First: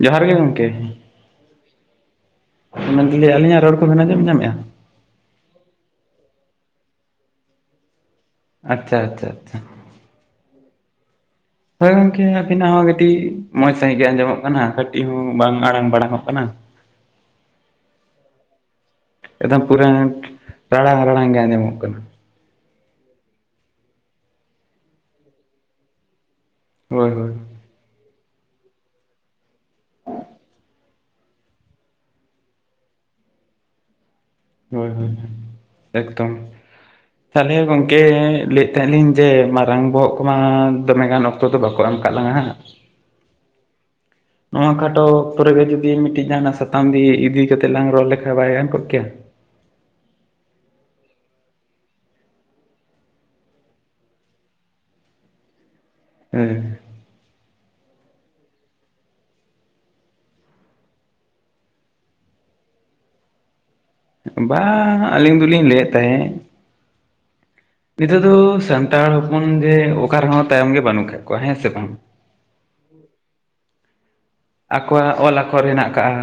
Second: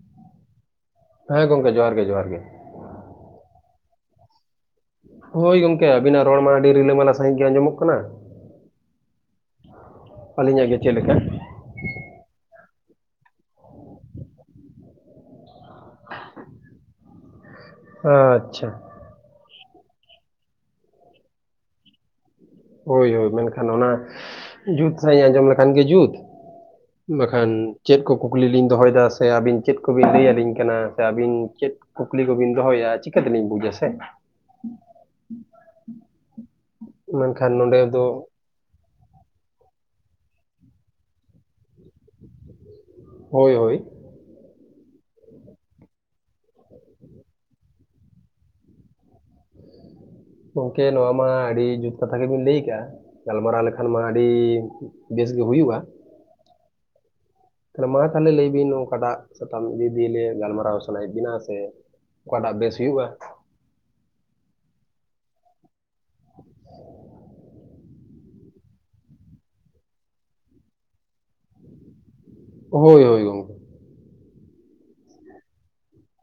ᱡᱚᱸᱦᱟᱨ ᱜᱮ ᱜᱚᱢᱠᱮ᱾ ᱦᱮᱸ ᱜᱚᱝᱠᱮ ᱡᱚᱸᱦᱟᱨ ᱜᱮ ᱡᱚᱸᱦᱟᱨ ᱜᱮ᱾ ᱢᱮᱱᱫᱟᱞᱤᱧ ᱟᱞᱤᱧᱟᱜ ᱨᱚᱲ ᱠᱚᱵᱮᱱ ᱟᱡᱚᱢ ᱧᱟᱢᱮᱜᱼᱟ? ᱦᱳᱭ ᱜᱚᱢᱠᱮ ᱟᱵᱤᱱᱟᱜ ᱨᱚᱲ ᱢᱟ ᱟᱹᱰᱤ ᱨᱤᱞᱟᱹᱢᱟᱞᱟ ᱥᱟᱺᱦᱤᱡ ᱜᱮ ᱟᱸᱡᱚᱢᱚᱜ ᱠᱟᱱᱟ᱾ ᱟᱪᱪᱷᱟ ᱟᱪᱪᱷᱟ ᱟᱪᱪᱷᱟ᱾ ᱟᱹᱞᱤᱧᱟᱜ ᱜᱮ ᱪᱮᱫ ᱞᱮᱠᱟ? ᱦᱳᱭ ᱜᱚᱝᱠᱮ ᱟᱵᱤᱱᱟᱜ ᱦᱚᱸ ᱠᱟᱹᱴᱤᱡ ᱢᱚᱸᱡᱽ ᱥᱟᱺᱦᱤᱜ ᱜᱮ ᱟᱸᱡᱚᱢᱚᱜ ᱠᱟᱱᱟ᱾ ᱠᱟᱹᱴᱤᱡ ᱦᱚᱸ ᱵᱟᱝ ᱟᱲᱟᱝ ᱵᱟᱲᱟᱝ ᱚᱜ ᱠᱟᱱᱟ᱾ ᱟᱪᱪᱷᱟ᱾ ᱮᱠᱫᱚᱢ ᱯᱩᱨᱟᱹᱴ ᱨᱟᱲᱟᱝ ᱨᱟᱲᱟᱝ ᱜᱮ ᱟᱸᱡᱚᱢᱚᱜ ᱠᱟᱱᱟ᱾ ᱦᱳᱭ ᱦᱳᱭ ᱢᱮᱱᱠᱷᱟᱱ ᱚᱱᱟ ᱡᱩᱛ ᱥᱟᱺᱦᱤᱡ ᱟᱸᱡᱚᱢ ᱞᱮᱠᱷᱟᱱ ᱜᱮ ᱡᱩᱛ᱾ ᱦᱳᱭ ᱦᱳᱭ ᱵᱟᱠᱷᱟᱱ ᱪᱮᱜ ᱠᱚ ᱠᱩᱠᱞᱤ ᱞᱤᱧ ᱫᱚᱦᱚᱭᱮᱫᱟ ᱥᱮ ᱟᱹᱵᱤᱱ ᱪᱮᱫ ᱠᱚᱵᱤᱱ ᱞᱟᱹᱭ ᱟᱹᱞᱤᱧ ᱠᱟᱱᱟ ᱥᱮ ᱟᱹᱵᱤᱱ ᱪᱮᱫ ᱠᱩᱠᱞᱤ ᱠᱚᱵᱤᱱ ᱫᱚᱦᱚᱭᱮᱜᱼᱟ ᱪᱤᱠᱟᱹ ᱛᱤᱞᱤᱧ ᱵᱩᱡᱟ ᱥᱮ᱾ ᱦᱳᱭ ᱦᱳᱭ ᱦᱳᱭ ᱾ ᱮᱠᱫᱚᱢ ᱢᱮᱱᱠᱷᱟᱱ ᱛᱟᱞᱦᱮ ᱱᱚᱰᱮ ᱜᱚᱝᱠᱮ ᱫᱚ ᱞᱟᱹᱭ ᱛᱮᱦᱮᱞᱤᱧ ᱡᱮ ᱢᱟᱨᱟᱝ ᱵᱚᱦᱚᱜ ᱠᱚᱢᱟ ᱫᱚᱢᱮ ᱜᱟᱱ ᱚᱠᱛᱚ ᱫᱚ ᱵᱟᱠᱚ ᱮᱢ ᱠᱟᱜ ᱞᱟᱝᱟ ᱦᱟᱸᱜ᱾ ᱦᱳᱭ ᱦᱳᱭ᱾ ᱱᱚᱣᱟ ᱠᱷᱟᱴᱚ ᱚᱠᱛᱚ ᱨᱮᱜᱮ ᱡᱩᱫᱤ ᱢᱤᱫᱴᱤᱡ ᱡᱟᱦᱟᱱᱟᱜ ᱥᱟᱛᱟᱢ ᱫᱤᱭᱤ ᱤᱫᱤ ᱠᱟᱛᱮᱜ ᱞᱟᱝ ᱨᱚᱜ ᱞᱮᱠᱷᱟᱡ ᱵᱟᱭ ᱜᱟᱱ ᱠᱚᱜ ᱠᱮᱭᱟ᱾ ᱜᱚᱝᱠᱮ ᱱᱚᱣᱟ ᱢᱟ ᱟᱹᱰᱤ ᱡᱩᱛ ᱠᱟᱛᱷᱟ ᱜᱮᱵᱤᱱ ᱞᱟᱹᱭ ᱟᱠᱟᱜᱼᱟ᱾ ᱜᱟᱞᱢᱟᱨᱟᱣ ᱞᱮᱠᱷᱟᱱ ᱢᱟ ᱟᱹᱰᱤ ᱵᱮᱥ ᱜᱮ ᱦᱩᱭᱩᱜ-ᱟ᱾ ᱦᱮᱸ᱾ ᱛᱟᱞᱦᱮ ᱢᱟ ᱛᱟᱞᱦᱮ ᱞᱟᱹᱭ ᱵᱤᱱ ᱚᱠᱟᱴᱟᱜ ᱥᱟᱛᱟᱢ ᱤᱫᱤ ᱞᱤᱭᱮ ᱜᱟᱞᱢᱟᱨᱟᱣ ᱥᱟᱱᱟᱭᱮᱜ ᱵᱤᱱᱟ ᱥᱮ ᱚᱠᱟᱴᱟᱜ ᱵᱮᱥ ᱦᱩᱭᱩᱜᱼᱟ᱾ ᱵᱟᱝᱟ ᱟᱹᱞᱤᱧ ᱫᱩᱞᱤᱧ ᱞᱟᱹᱭᱮᱜ ᱛᱟᱦᱮᱸᱜ ᱱᱤᱛᱚᱜ ᱫᱚ ᱥᱟᱱᱛᱟᱲ ᱦᱚᱯᱚᱱ ᱡᱮ ᱚᱠᱟ ᱨᱮᱦᱚᱸ ᱛᱟᱭᱚᱢ ᱜᱮ ᱵᱟᱹᱱᱩᱜ ᱟᱠᱟᱜ ᱠᱚᱣᱟ ᱦᱮᱸ ᱥᱮ ᱵᱟᱝ? ᱦᱳᱭ ᱦᱳᱭ ᱜᱚᱝᱠᱮ᱾ ᱟᱠᱚᱣᱟᱜ ᱚᱞ ᱟᱠᱷᱚᱨ ᱦᱮᱱᱟᱜ ᱟᱠᱟᱜᱼᱟ᱾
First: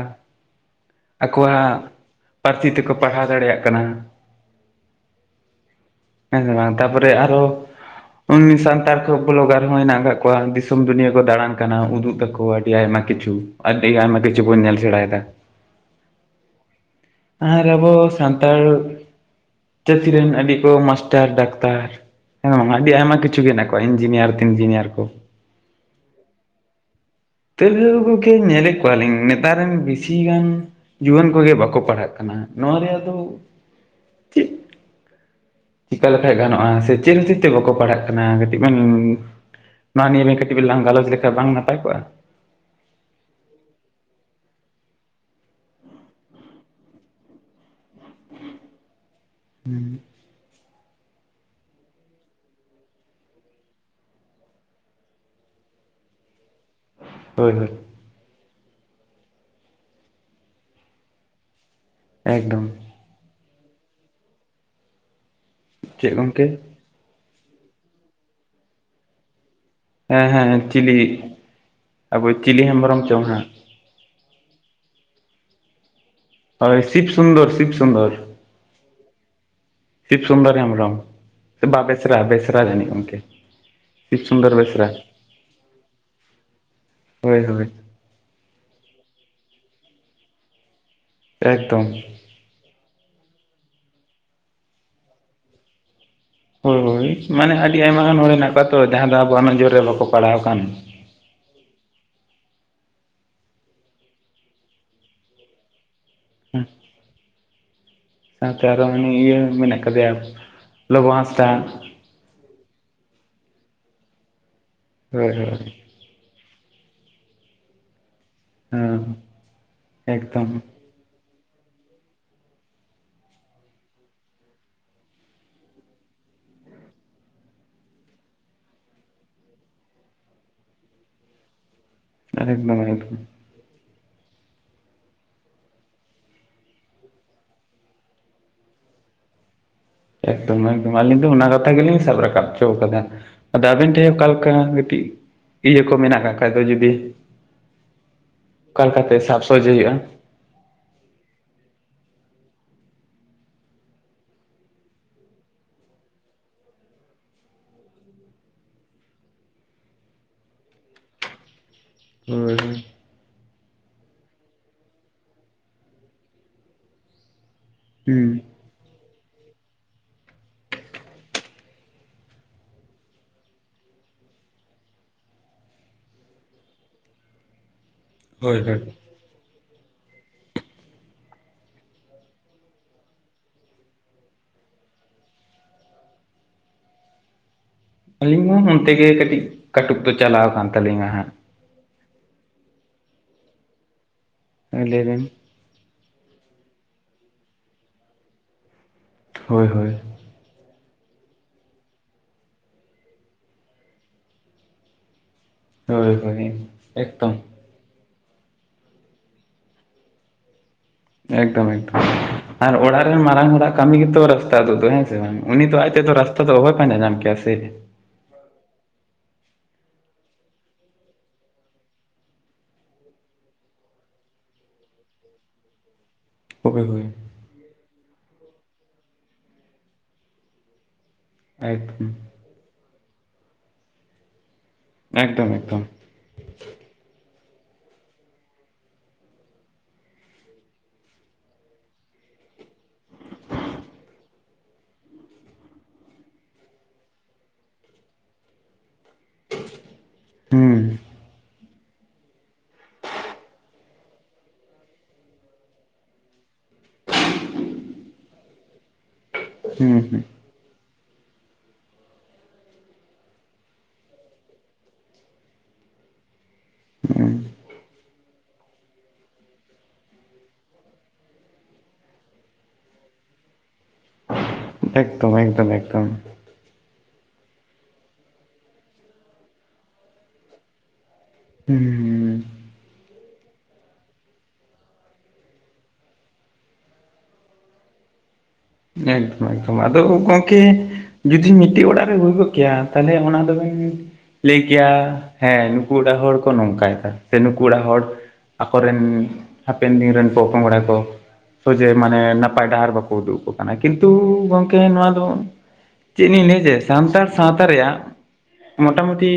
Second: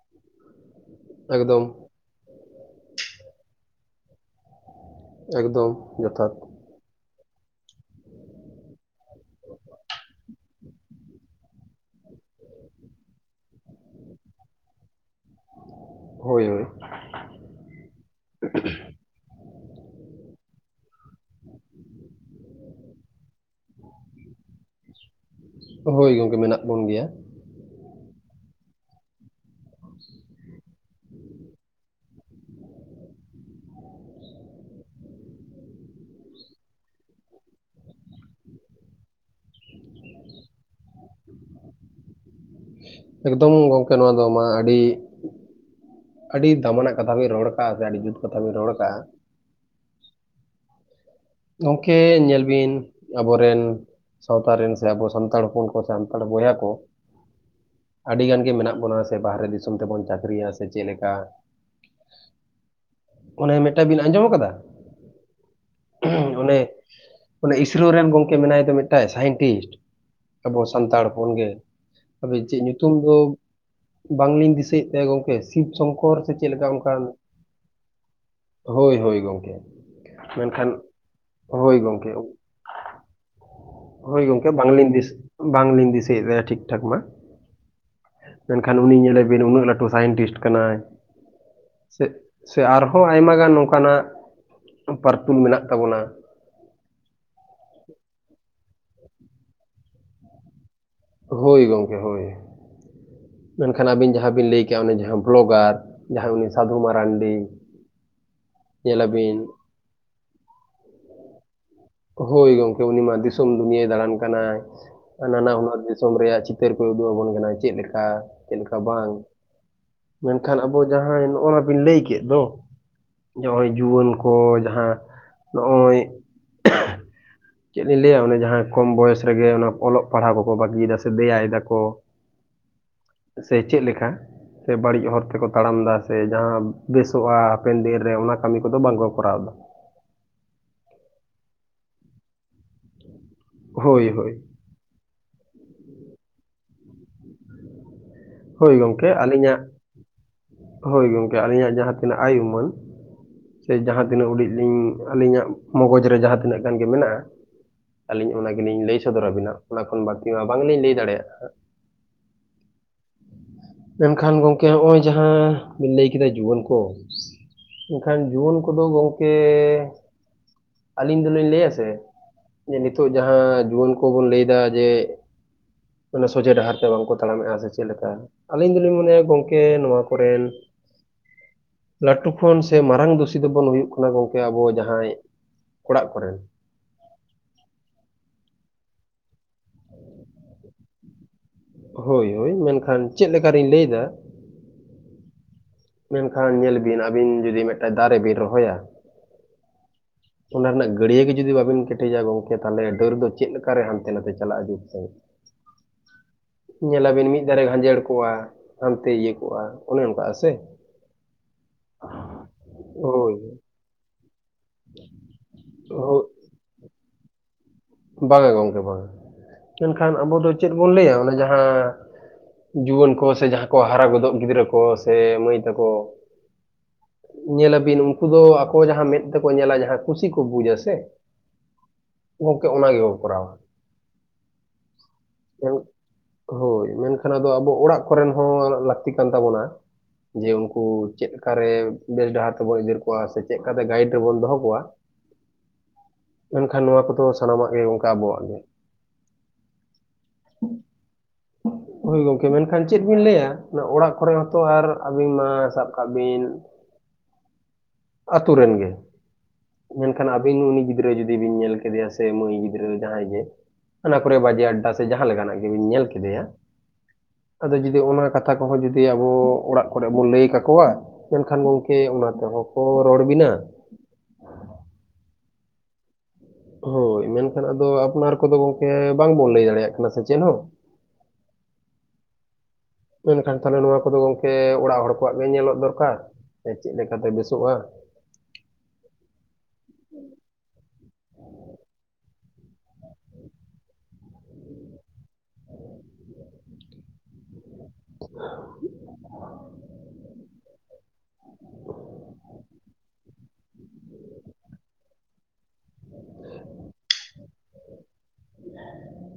ᱟᱠᱚᱣᱟᱜ ᱮᱠᱫᱚᱢ ᱯᱟᱹᱨᱥᱤ ᱛᱮᱠᱚ ᱯᱟᱲᱦᱟᱣ ᱫᱟᱲᱮᱭᱟᱜ ᱠᱟᱱᱟ᱾ ᱮᱠᱫᱚᱢ ᱡᱚᱛᱷᱟᱛ᱾ ᱛᱟᱯᱚᱨᱮ ᱟᱨᱦᱚ ᱩᱱᱱᱤ ᱥᱟᱱᱛᱟᱲ ᱠᱚ ᱵᱞᱳᱜᱟᱨ ᱦᱚᱸ ᱦᱮᱱᱟᱜ ᱟᱠᱟᱜ ᱠᱚᱣᱟ᱾ ᱫᱤᱥᱚᱢ ᱫᱩᱱᱭᱟᱹᱣ ᱠᱚ ᱫᱟᱬᱟᱱ ᱠᱟᱱᱟ ᱩᱫᱩᱜ ᱫᱟᱠᱚ ᱟᱹᱰᱤ ᱟᱭᱢᱟ ᱠᱤᱪᱷᱩ ᱟᱹᱰᱤ ᱟᱭᱢᱟ ᱠᱤᱪᱷᱩ ᱵᱚᱱ ᱧᱮᱞ ᱥᱮᱲᱟᱭᱮᱫᱟ᱾ ᱦᱳᱭ ᱦᱳᱭ᱾ ᱟᱨ ᱟᱵᱳ ᱥᱟᱱᱛᱟᱲ ᱡᱟᱹᱛᱤ ᱨᱮᱱ ᱟᱹᱰᱤ ᱠᱚ ᱢᱟᱥᱴᱟᱨ ᱰᱟᱠᱛᱟᱨ᱾ [unintelligible] ᱟᱹᱰᱤ ᱟᱭᱢᱟ ᱠᱤᱪᱷᱩ ᱜᱮ ᱦᱮᱱᱟᱜ ᱠᱚᱣᱟ ᱤᱧᱡᱤᱱᱤᱭᱟᱨ ᱯᱷᱤᱧᱡᱤᱱᱤᱭᱟᱨ ᱠᱚ᱾ ᱦᱳᱭ ᱜᱚᱝᱠᱮ ᱢᱮᱱᱟᱜ ᱵᱚᱱ ᱜᱮᱭᱟ᱾ ᱛᱟᱹᱣ ᱨᱮᱦᱚ ᱜᱚᱝᱠᱮ ᱧᱮᱞᱮᱜ ᱠᱚᱣᱟᱞᱤᱧ ᱱᱮᱛᱟᱨ ᱨᱮᱱ ᱵᱮᱥᱤ ᱜᱟᱱ ᱡᱩᱣᱟᱹᱱ ᱠᱚᱜᱮ ᱵᱟᱠᱚ ᱯᱟᱲᱦᱟᱜ ᱠᱟᱱᱟ᱾ ᱱᱚᱣᱟ ᱨᱮᱭᱟᱜ ᱫᱚ [inaudible] ᱪᱤᱠᱟᱞᱮᱠᱷᱟᱡ ᱜᱟᱱᱚᱜ-ᱟ, ᱥᱮ ᱪᱮᱫ ᱠᱷᱟᱹᱛᱤᱨ ᱛᱮ ᱵᱟᱠᱚ ᱯᱟᱲᱦᱟᱜ ᱠᱟᱱᱟ ᱠᱟᱹᱴᱤᱡ ᱵᱮᱱ ᱱᱚᱣᱟ ᱱᱤᱭᱟᱹ ᱜᱮ ᱠᱟᱹᱴᱤᱡ ᱵᱮᱱ ᱞᱟᱝ ᱜᱟᱞᱚᱪ ᱞᱮᱠᱷᱟᱡ ᱵᱟᱝ ᱱᱟᱯᱟᱭ ᱠᱚᱜ-ᱟ? ᱮᱠᱫᱚᱢ ᱜᱚᱝᱠᱮ, ᱱᱚᱣᱟ ᱫᱚ ᱢᱟ ᱟᱹᱰᱤ ᱟᱹᱰᱤ ᱫᱟᱢᱟᱱᱟᱜ ᱠᱟᱛᱷᱟ ᱵᱮᱱ ᱨᱚᱲ ᱠᱟᱜ-ᱟ ᱡᱮ ᱟᱹᱰᱤᱡᱩᱛ ᱠᱟᱛᱷᱟ ᱵᱮᱱ ᱨᱚᱲ ᱟᱠᱟᱜ-ᱟ᱾ [unintelligible] ᱜᱚᱝᱠᱮ, ᱧᱮᱞ ᱵᱤᱱ ᱟᱵᱚᱨᱮᱱ ᱥᱟᱶᱛᱟ ᱨᱮᱱ ᱥᱮ ᱟᱵᱚ ᱥᱟᱱᱛᱟᱲ ᱦᱚᱯᱚᱱ ᱠᱚ ᱥᱮ ᱥᱟᱱᱛᱟᱲ ᱵᱚᱭᱦᱟ ᱠᱚ ᱦᱳᱭ ᱦᱳᱭ᱾ ᱟᱹᱰᱤᱜᱟᱱ ᱜᱮ ᱢᱮᱱᱟᱜ ᱵᱚᱱᱟ ᱥᱮ ᱵᱟᱦᱨᱮ ᱫᱤᱥᱚᱢ ᱛᱮᱵᱚᱱ ᱪᱟᱠᱷᱨᱤᱭᱟ ᱥᱮ ᱪᱮᱜ ᱞᱮᱠᱟ᱾ ᱮᱠᱫᱚᱢ᱾ ᱚᱱᱮ ᱢᱤᱜᱴᱟᱝ ᱵᱤᱱ ᱟᱸᱡᱚᱢ ᱟᱠᱟᱫᱟ? ᱪᱮᱫ [unintelligible] ᱜᱚᱝᱠᱮ ᱚᱱᱮ ᱚᱱᱮ ᱤᱥᱨᱳ ᱨᱮᱱ ᱜᱚᱝᱠᱮ ᱢᱮᱱᱟᱭ ᱫᱚ ᱢᱤᱜᱴᱟᱡ ᱥᱟᱭᱮᱱᱴᱤ᱾ ᱦᱮᱸ ᱟᱵᱚ ᱦᱮᱸ ᱪᱤᱞᱤ ᱥᱟᱱᱛᱟᱲ ᱦᱚᱯᱚᱱ ᱜᱮ ᱟᱵᱚ ᱦᱟᱯᱮ ᱪᱤᱜ ᱪᱤᱞᱤ ᱧᱩᱛᱩᱢ ᱦᱮᱢᱵᱨᱚᱢ ᱫᱚ᱾ ᱪᱚᱝ ᱦᱟᱸᱜ ᱵᱟᱝᱞᱤᱧ ᱫᱤᱥᱟᱹᱭᱮᱫ ᱛᱟᱭᱟᱸ ᱜᱚᱝᱠᱮ ᱥᱤᱵ ᱥᱚᱝᱠᱚᱨ ᱥᱮ ᱪᱮᱫ ᱞᱮᱠᱟ ᱦᱳᱭ, ᱚᱱᱠᱟᱱ ᱥᱤᱵ ᱥᱩᱱᱫᱚᱨ ᱥᱤᱵ ᱥᱩᱱᱫᱚᱨ᱾ ᱦᱳᱭ ᱦᱳᱭ ᱜᱚᱝᱠᱮ, ᱥᱤᱵ ᱥᱩᱱᱫᱚᱨ ᱢᱮᱱᱠᱷᱟᱱ ᱦᱮᱢᱵᱨᱚᱢ ᱦᱳᱭ ᱵᱟ ᱜᱚᱝᱠᱮ ᱵᱮᱥᱨᱟ ᱵᱮᱥᱨᱟ ᱡᱟᱹᱱᱤᱡ ᱜᱚᱝᱠᱮ᱾ ᱥᱤᱵ ᱦᱳᱭ ᱜᱚᱝᱠᱮ ᱥᱩᱱᱫᱚᱨ ᱵᱮᱥᱨᱟ ᱵᱟᱝᱞᱤᱧ ᱫᱤᱥ ᱵᱟᱝᱞᱤᱧ ᱫᱤᱥᱟᱹᱭᱮᱫ ᱛᱟᱭᱟ ᱴᱷᱤᱠ ᱴᱷᱟᱠ ᱢᱟ᱾ ᱦᱳᱭ ᱦᱳᱭ ᱢᱮᱱᱠᱷᱟᱱ ᱩᱱᱤ ᱧᱮᱞᱮ ᱵᱤᱱ ᱩᱱᱟᱹᱜ ᱞᱟᱹᱴᱩ ᱥᱟᱭᱮᱱᱴᱤᱥᱴ ᱠᱟᱱᱟᱭ, ᱮᱠᱫᱚᱢ ᱥᱮ ᱥᱮ ᱟᱨᱦᱚᱸ ᱟᱭᱢᱟ ᱜᱟᱱ ᱱᱚᱝᱠᱟᱱᱟᱜ ᱯᱟᱨᱛᱩᱞ ᱢᱮᱱᱟᱜ ᱛᱟᱵᱚᱱᱟ᱾ ᱦᱳᱭ ᱦᱳᱭ ᱢᱟᱱᱮ ᱟᱹᱰᱤ ᱟᱭᱢᱟ ᱜᱟᱱ ᱦᱚᱲ ᱦᱮᱱᱟᱜ ᱠᱚᱣᱟ ᱛᱚ ᱡᱟᱦᱟᱸ ᱡᱟᱦᱟᱸ ᱫᱚ ᱟᱵᱚᱣᱟᱜ ᱱᱚᱡᱚᱨ ᱨᱮ ᱵᱟᱠᱚ ᱯᱟᱲᱦᱟᱣ ᱟᱠᱟᱱ᱾ ᱦᱳᱭ ᱜᱚᱢᱠᱮ ᱦᱳᱭ ᱢᱮᱱᱠᱷᱟᱱ ᱟᱹᱵᱤᱱ ᱡᱟᱦᱟᱸ ᱵᱤᱱ ᱞᱟᱹᱭ ᱠᱮᱜ-ᱟ ᱩᱱᱤ ᱡᱟᱦᱟᱸ ᱵᱷᱞᱚᱜᱟᱨ᱾ ᱡᱟᱦᱟᱸᱭ ᱩᱱᱤ ᱦᱮᱸ ᱥᱟᱫᱷᱩ ᱢᱟᱨᱟᱱᱰᱤ᱾ ᱥᱟᱶᱛᱮ ᱟᱨᱚ ᱦᱟᱱᱤ ᱤᱭᱟᱹ ᱧᱮᱞᱟᱵᱤᱱ ᱢᱮᱱᱟᱜ ᱟᱠᱟᱫᱮᱭᱟ ᱞᱚᱵᱚ ᱦᱟᱸᱥᱫᱟ᱾ ᱦᱳᱭ ᱜᱚᱝᱠᱮ ᱩᱱᱤ ᱢᱟ ᱫᱤᱥᱚᱢ ᱫᱩᱱᱤᱭᱟᱹᱭ ᱫᱟᱬᱟᱱ ᱠᱟᱱᱟᱭ ᱦᱳᱭ ᱱᱟᱱᱟ ᱦᱳᱭ ᱦᱩᱱᱟᱹᱨ ᱫᱤᱥᱚᱢ ᱨᱮᱭᱟᱜ ᱪᱤᱛᱟᱹᱨ ᱠᱚᱭ ᱩᱫᱩᱜ ᱟᱵᱚᱱ ᱠᱟᱱᱟ, ᱪᱮᱫ ᱞᱮᱠᱟ ᱪᱮᱫ ᱞᱮᱠᱟ ᱵᱟᱝ ᱦᱮᱸ ᱮᱠᱫᱚᱢ ᱢᱮᱱᱠᱷᱟᱱ ᱟᱵᱚ ᱡᱟᱦᱟᱸᱭ ᱱᱚᱜ-ᱚᱱᱟ ᱵᱤᱱ ᱞᱟᱹᱭ ᱠᱮᱫ ᱫᱚ᱾ ᱱᱚᱜ-ᱚᱭ ᱡᱩᱣᱟᱹᱱ ᱠᱚ ᱡᱟᱦᱟᱸ ᱱᱚᱜ-ᱚᱭ ᱪᱮᱱ ᱞᱤᱧ ᱞᱟᱹᱭᱟ ᱚᱱᱮ ᱡᱟᱦᱟᱸ ᱠᱚᱢ ᱵᱚᱭᱮᱥ ᱨᱮᱜᱮ ᱚᱱᱟ ᱚᱞᱚᱜ ᱯᱟᱲᱦᱟᱜ ᱠᱚᱠᱚ ᱵᱟᱹᱜᱤᱭᱮᱫᱟ ᱥᱮ ᱫᱮᱭᱟᱭ ᱫᱟᱠᱚ᱾ ᱮᱠᱫᱚᱢ ᱮᱠᱫᱚᱢ᱾ ᱥᱮ ᱪᱮᱱ ᱞᱮᱠᱟ? ᱥᱮ ᱵᱟᱹᱲᱤᱡ ᱦᱚᱨ ᱛᱮᱠᱚ ᱛᱟᱲᱟᱢ ᱮᱫᱟ ᱥᱮ ᱵᱟᱲᱤᱡ ᱦᱚᱨ ᱛᱮᱠᱚ ᱛᱟᱲᱟᱢ ᱮᱫᱟ ᱥᱮ ᱡᱟᱦᱟᱸ ᱵᱮᱥᱚᱜ-ᱟ ᱦᱟᱯᱮᱱ ᱫᱤᱱ ᱨᱮ ᱚᱱᱟ ᱠᱟᱹᱢᱤ ᱠᱚᱫᱚ ᱵᱟᱝᱠᱚ ᱠᱚᱨᱟᱣ ᱮᱫᱟ᱾ ᱮᱠᱫᱚᱢ ᱮᱠᱫᱚᱢ ᱟᱹᱞᱤᱧ ᱫᱚ ᱚᱱᱟ ᱠᱟᱛᱷᱟ ᱜᱮᱞᱤᱧ ᱥᱟᱵ ᱨᱟᱠᱟᱵ ᱦᱚᱪᱚ ᱠᱟᱫᱟ᱾ ᱟᱫᱚ ᱟᱵᱤᱱ ᱦᱳᱭ ᱴᱷᱮᱱ ᱚᱠᱟ ᱦᱳᱭ ᱞᱮᱠᱟ ᱠᱟᱹᱴᱤᱡ ᱤᱭᱟᱹ ᱠᱚ ᱢᱮᱱᱟᱜ ᱠᱟᱜ ᱠᱷᱟᱡ ᱫᱚ ᱡᱩᱫᱤ᱾ ᱦᱳᱭ ᱚᱠᱟᱞᱮᱠᱟ ᱜᱚᱢᱠᱮ ᱞᱮᱠᱟᱛᱮ ᱥᱟᱵ ᱟᱹᱞᱤᱧᱟᱜ ᱥᱚᱡᱷᱮ ᱦᱩᱭᱩᱜ-ᱟ᱾ ᱦᱳᱭ ᱜᱚᱝᱠᱮ, ᱟᱹᱞᱤᱧᱟᱜ ᱡᱟᱦᱟᱸ ᱛᱤᱱᱟᱹᱜ ᱟᱭ ᱩᱢᱟᱹᱱ᱾ ᱥᱮ ᱡᱟᱦᱟᱸ ᱛᱤᱱᱟᱹᱜ ᱩᱰᱤᱡ ᱞᱤᱧ ᱟᱹᱞᱤᱧᱟᱜ ᱢᱚᱜᱚᱡ ᱨᱮ ᱡᱟᱦᱟᱸ ᱛᱤᱱᱟᱹᱜ ᱜᱟᱱ ᱜᱮ ᱢᱮᱱᱟᱜ-ᱟ᱾ ᱟᱹᱞᱤᱧ ᱚᱱᱟ ᱜᱮᱞᱤᱧ ᱞᱟᱹᱭ ᱥᱚᱫᱚᱨᱟᱵᱤᱱᱟ ᱚᱱᱟ ᱠᱷᱚᱱ ᱵᱟᱹᱠᱤ ᱢᱟ ᱵᱟᱝᱞᱤᱧ ᱞᱟᱹᱭ ᱫᱟᱲᱮᱭᱟᱜ ᱦᱟᱸᱜ᱾ ᱦᱳᱭ ᱦᱳᱭ᱾ ᱢᱮᱱᱠᱷᱟᱱ ᱜᱚᱢᱠᱮ ᱱᱚᱜᱼᱚᱭ ᱡᱟᱦᱟᱸ ᱵᱤᱱ ᱞᱟᱹᱭ ᱠᱮᱫᱟ ᱡᱩᱣᱟᱹᱱ ᱠᱚ ᱢᱮᱱᱠᱷᱟᱱ ᱦᱩᱸ ᱡᱩᱣᱟᱹᱱ ᱠᱚᱼᱼ ᱠᱩᱫᱚ ᱜᱚᱝᱠᱮ ᱟᱹᱞᱤᱧ ᱫᱚᱞᱤᱧ ᱞᱟᱹᱭᱟ ᱥᱮ, ᱡᱮ ᱱᱤᱛᱚᱜ ᱡᱟᱦᱟᱸ ᱡᱩᱣᱟᱹᱱ ᱠᱚᱵᱚᱱ ᱞᱟᱹᱭ ᱮᱫᱟ ᱡᱮ, ᱚᱱᱟ ᱥᱚᱡᱷᱮ ᱰᱟᱦᱟᱨ ᱛᱮ ᱵᱟᱝᱠᱚ ᱛᱟᱲᱟᱢᱮᱫᱼᱟ ᱥᱮ ᱪᱮᱫ ᱞᱮᱠᱟ ᱦᱳᱭ ᱟᱹᱞᱤᱧ ᱦᱳᱭ ᱫᱚᱞᱤᱧ ᱢᱚᱱᱮᱭᱟ ᱜᱚᱝ ᱠᱮ ᱱᱚᱣᱟ ᱠᱚᱨᱮᱱ, ᱞᱟᱹᱴᱩ ᱠᱷᱚᱱ ᱥᱮ ᱢᱟᱨᱟᱝ ᱫᱩᱥᱤ ᱫᱚᱵᱚᱱ ᱦᱩᱭᱩᱜ ᱠᱟᱱᱟ ᱜᱚᱢᱠᱮ ᱟᱵᱚ ᱡᱟᱦᱟᱸᱭ, ᱚᱲᱟᱜ ᱠᱚᱨᱮᱱ᱾ ᱟᱹᱞᱤᱧ ᱦᱚᱸ ᱚᱱᱛᱮ ᱜᱮ ᱠᱟᱹᱴᱤᱡ ᱠᱟᱹᱴᱩᱵ ᱫᱚ ᱪᱟᱞᱟᱣ ᱟᱠᱟᱱ ᱛᱟᱹᱞᱤᱧᱟ ᱦᱟᱸᱜ᱾ ᱦᱳᱭ ᱦᱳᱭ ᱢᱮᱱᱠᱷᱟᱱ ᱪᱮᱫᱠᱟᱨᱤᱧ ᱞᱟᱹᱭᱮᱫᱟ, ᱞᱟᱹᱭᱵᱮᱱ? ᱢᱮᱱᱠᱷᱟᱱ ᱧᱮᱞ ᱵᱤᱱ ᱟᱵᱤᱱ ᱡᱩᱫᱤ ᱢᱤᱫᱴᱟᱝ ᱫᱟᱨᱮ ᱵᱤᱱ ᱨᱚᱦᱚᱭᱟ, ᱦᱳᱭ ᱦᱳᱭ᱾ ᱚᱱᱟ ᱨᱮᱱᱟᱜ ᱜᱟᱹᱲᱭᱟᱹ ᱜᱮ ᱡᱩᱫᱤ ᱵᱟᱵᱤᱱ ᱠᱮᱴᱮᱡᱟ ᱜᱚᱢᱠᱮ ᱛᱟᱦᱚᱞᱮ ᱰᱟᱹᱨ ᱫᱚ ᱪᱮᱫ ᱞᱮᱠᱟᱨᱮ ᱦᱟᱱᱛᱮ ᱱᱟᱛᱮ ᱪᱟᱞᱟᱜᱼᱟ ᱡᱩᱜᱛ ᱥᱟᱺᱦᱤᱡ᱾ ᱦᱳᱭ ᱦᱳᱭ ᱧᱮᱞᱟᱵᱤᱱ ᱮᱠᱫᱚᱢ ᱢᱤᱫ ᱫᱷᱟᱨᱮ ᱜᱷᱟᱸᱡᱮᱲ ᱠᱚᱜᱼᱟ ᱦᱟᱱᱛᱮ ᱤᱭᱟᱹ ᱠᱚᱜᱼᱟ ᱚᱱᱮ ᱚᱱᱠᱟ ᱟ ᱥᱮ᱾ ᱮᱠᱫᱚᱢ ᱮᱠᱫᱚᱢ ᱟᱨ ᱚᱲᱟᱜ ᱨᱮᱱ ᱦᱳᱭ ᱢᱟᱨᱟᱝ ᱦᱚᱲᱟᱜ ᱠᱟᱹᱢᱤ ᱜᱮᱛᱚ ᱨᱟᱥᱼᱼ ᱛᱟ ᱩᱫᱩ ᱫᱚ ᱦᱮᱥᱮ ᱩᱱᱤ ᱫᱚ ᱟᱡᱛᱮᱫᱚ ᱦᱳᱭ ᱨᱟᱥᱛᱟ ᱫᱚ ᱚᱦᱚᱭ ᱯᱟᱸᱡᱟ ᱧᱟᱢ ᱠᱮᱭᱟᱥᱮ᱾ ᱵᱟᱝᱟ ᱜᱚᱢᱠᱮ ᱵᱟᱝᱼᱟ ᱢᱮᱱᱠᱷᱟᱱ ᱟᱵᱚ ᱫᱚ ᱪᱮᱫ ᱵᱚᱱ ᱞᱟᱹᱭᱟ ᱚᱱᱮ ᱡᱟᱦᱟᱸ ᱡᱩᱣᱟᱹᱱ ᱠᱚ ᱥᱮ ᱡᱟᱦᱟᱸ ᱠᱚ ᱦᱟᱨᱟ ᱜᱚᱫᱚᱜ ᱜᱤᱫᱽᱨᱟᱹ ᱠᱚ ᱥᱮ ᱢᱟᱹᱭ ᱛᱟᱠᱚ ᱦᱳᱭ ᱦᱳᱭ, ᱧᱮᱞᱟᱵᱤᱱ ᱩᱱᱠᱩ ᱫᱚ ᱟᱠᱚ ᱡᱟᱦᱟᱸ ᱢᱮᱸᱫ ᱛᱮᱠᱚ ᱧᱮᱞᱟ ᱡᱟᱦᱟᱸ ᱠᱩᱥᱤ ᱠᱚ ᱵᱩᱡᱟ ᱥᱮ᱾ [inaudible] ᱜᱚᱝᱠᱮ ᱚᱱᱟ ᱜᱮᱵᱚᱱ ᱠᱚᱨᱟᱣᱟ᱾ ᱮᱠᱫᱚᱢ ᱢᱮᱱ- ᱮᱠᱫᱚᱢ, ᱦᱳᱭ, ᱢᱮᱱᱠᱷᱟᱱ ᱟᱫᱚ ᱟᱵᱚ ᱚᱲᱟᱜ ᱠᱚᱨᱮᱱ ᱦᱚᱸ ᱞᱟᱹᱠᱛᱤ ᱠᱟᱱ ᱛᱟᱵᱚᱱᱟ᱾ ᱡᱮ ᱩᱱᱠᱩ ᱪᱮᱫᱠᱟᱨᱮ ᱵᱮᱥ ᱰᱟᱦᱟᱨ ᱛᱮᱵᱚᱱ ᱤᱫᱤ ᱠᱚᱣᱟ ᱥᱮ ᱪᱮᱜ ᱠᱟᱛᱮ ᱜᱟᱭᱤᱰ [unintelligible] ᱨᱮᱵᱚᱱ ᱫᱚᱦᱚ ᱠᱚᱣᱟ᱾ ᱢᱮᱱᱠᱷᱟᱱ ᱱᱚᱣᱟ ᱠᱚᱫᱚ ᱥᱟᱱᱟᱢᱟᱜ ᱜᱮ ᱜᱚᱝᱠᱮ ᱟᱵᱚᱣᱟᱜ ᱜᱮ᱾ ᱦᱩᱸ ᱦᱳᱭ ᱜᱚᱝᱠᱮ ᱢᱮᱱᱠᱷᱟᱱ ᱪᱮᱫ ᱵᱤᱱ ᱞᱟᱹᱭᱟ ᱚᱲᱟᱜ ᱠᱚᱨᱮᱜ ᱦᱚᱸᱛᱚ ᱟᱨ ᱟᱹᱵᱤᱱ ᱢᱟ ᱥᱟᱵ ᱠᱟᱜ ᱵᱤᱱ [inaudible] ᱟᱛᱳ ᱨᱮᱱ ᱜᱮ, ᱦᱩᱸ ᱦᱩᱸ ᱢᱮᱱᱠᱷᱟᱱ ᱟᱹᱵᱤᱱ ᱩᱱᱤ ᱜᱤᱫᱽᱨᱟᱹ ᱡᱩᱫᱤ ᱵᱤᱱ ᱧᱮᱞ ᱠᱮᱫᱮᱭᱟ ᱥᱮ, ᱥᱮ ᱢᱟᱹᱭ ᱜᱤᱫᱽᱨᱟᱹ ᱡᱟᱦᱟᱸᱭ ᱜᱮ ᱚᱱᱟ ᱠᱚᱨᱮ ᱵᱟᱡᱮ ᱟᱰᱰᱟ ᱥᱮ ᱡᱟᱦᱟᱸ ᱞᱮᱠᱟᱱᱟᱜ ᱜᱮᱵᱤᱱ ᱧᱮᱞ ᱠᱮᱫᱮᱭᱟ᱾ ᱦᱩᱸ ᱟᱫᱚ ᱡᱩᱫᱤ ᱚᱱᱟ ᱠᱟᱛᱷᱟ ᱠᱚᱦᱚᱸ ᱡᱩᱫᱤ ᱟᱵᱚ ᱚᱲᱟᱜ ᱠᱚᱨᱮᱜ ᱵᱚᱱ ᱞᱮᱭ ᱠᱟᱠᱚᱣᱟ ᱢᱮᱱᱠᱷᱟᱱ ᱜᱚᱝᱠᱮ ᱚᱱᱟ ᱛᱮᱦᱚᱸ ᱠᱚ ᱨᱚᱲ ᱵᱤᱱᱟ᱾ ᱮᱠᱫᱚᱢ ᱮᱠᱫᱚᱢ ᱮᱠᱫᱚᱢ᱾ ᱦᱳᱭ ᱢᱮᱱᱠᱷᱟᱱ ᱟᱫᱚ ᱟᱯᱱᱟᱨ ᱠᱚᱫᱚ ᱜᱚᱝᱠᱮ ᱵᱟᱝᱵᱚᱱ ᱞᱮᱭ ᱫᱟᱲᱮᱭᱟᱜ ᱠᱟᱱᱟ ᱥᱮ ᱪᱮᱫ ᱦᱚᱸ᱾ ᱦᱩᱸ, ᱢᱮᱱᱠᱷᱟᱱ ᱛᱟᱦᱚᱞᱮ ᱱᱚᱣᱟ ᱠᱚᱫᱚ ᱜᱚᱝᱠᱮ ᱚᱲᱟᱜ ᱦᱚᱲ ᱠᱚᱣᱟᱜ ᱜᱮ ᱧᱮᱞᱚᱜ ᱫᱚᱨᱠᱟᱨ ᱪᱮᱜ ᱞᱮᱠᱟᱛᱮ ᱵᱮᱥᱚᱜᱼᱟ᱾ ᱮᱠᱫᱚᱢ ᱮᱠᱫᱚᱢ ᱟᱫᱚ ᱠᱚᱝᱠᱮ᱾ ᱡᱩᱫᱤ ᱢᱤᱫᱴᱤᱡ ᱚᱲᱟᱜ ᱨᱮ ᱦᱩᱭ ᱠᱚᱜ ᱠᱮᱭᱟ ᱛᱟᱦᱚᱞᱮ ᱚᱱᱟ ᱫᱚᱵᱮᱱ ᱞᱮᱭ ᱠᱮᱭᱟ ᱦᱮᱸ ᱱᱩᱠᱩ ᱚᱲᱟᱜ ᱦᱚᱲ ᱠᱚ ᱱᱚᱝᱠᱟᱭᱮᱫᱟ᱾ ᱥᱮ ᱱᱩᱠᱩ ᱚᱲᱟᱜ ᱦᱚᱲ ᱟᱠᱚᱨᱮᱱ ᱦᱟᱯᱮᱱ ᱫᱤᱱ ᱨᱮᱱ ᱯᱚᱼᱯᱚᱝᱲᱟ ᱠᱚ ᱥᱚᱡᱮ ᱢᱟᱱᱮ ᱱᱟᱯᱟᱭ ᱰᱟᱦᱟᱨ ᱵᱟᱠᱚ ᱩᱫᱩᱜ ᱟᱠᱚ ᱠᱟᱱᱟ, ᱠᱤᱱᱛᱩ ᱜᱚᱝᱠᱮ ᱱᱚᱣᱟ ᱫᱚ ᱪᱮᱜ ᱞᱤᱧ ᱞᱮᱭᱟ ᱡᱮ ᱥᱟᱱᱛᱟᱲ ᱥᱟᱶᱛᱟ ᱨᱮᱭᱟᱜ ᱢᱚᱴᱟᱢᱩᱴᱤ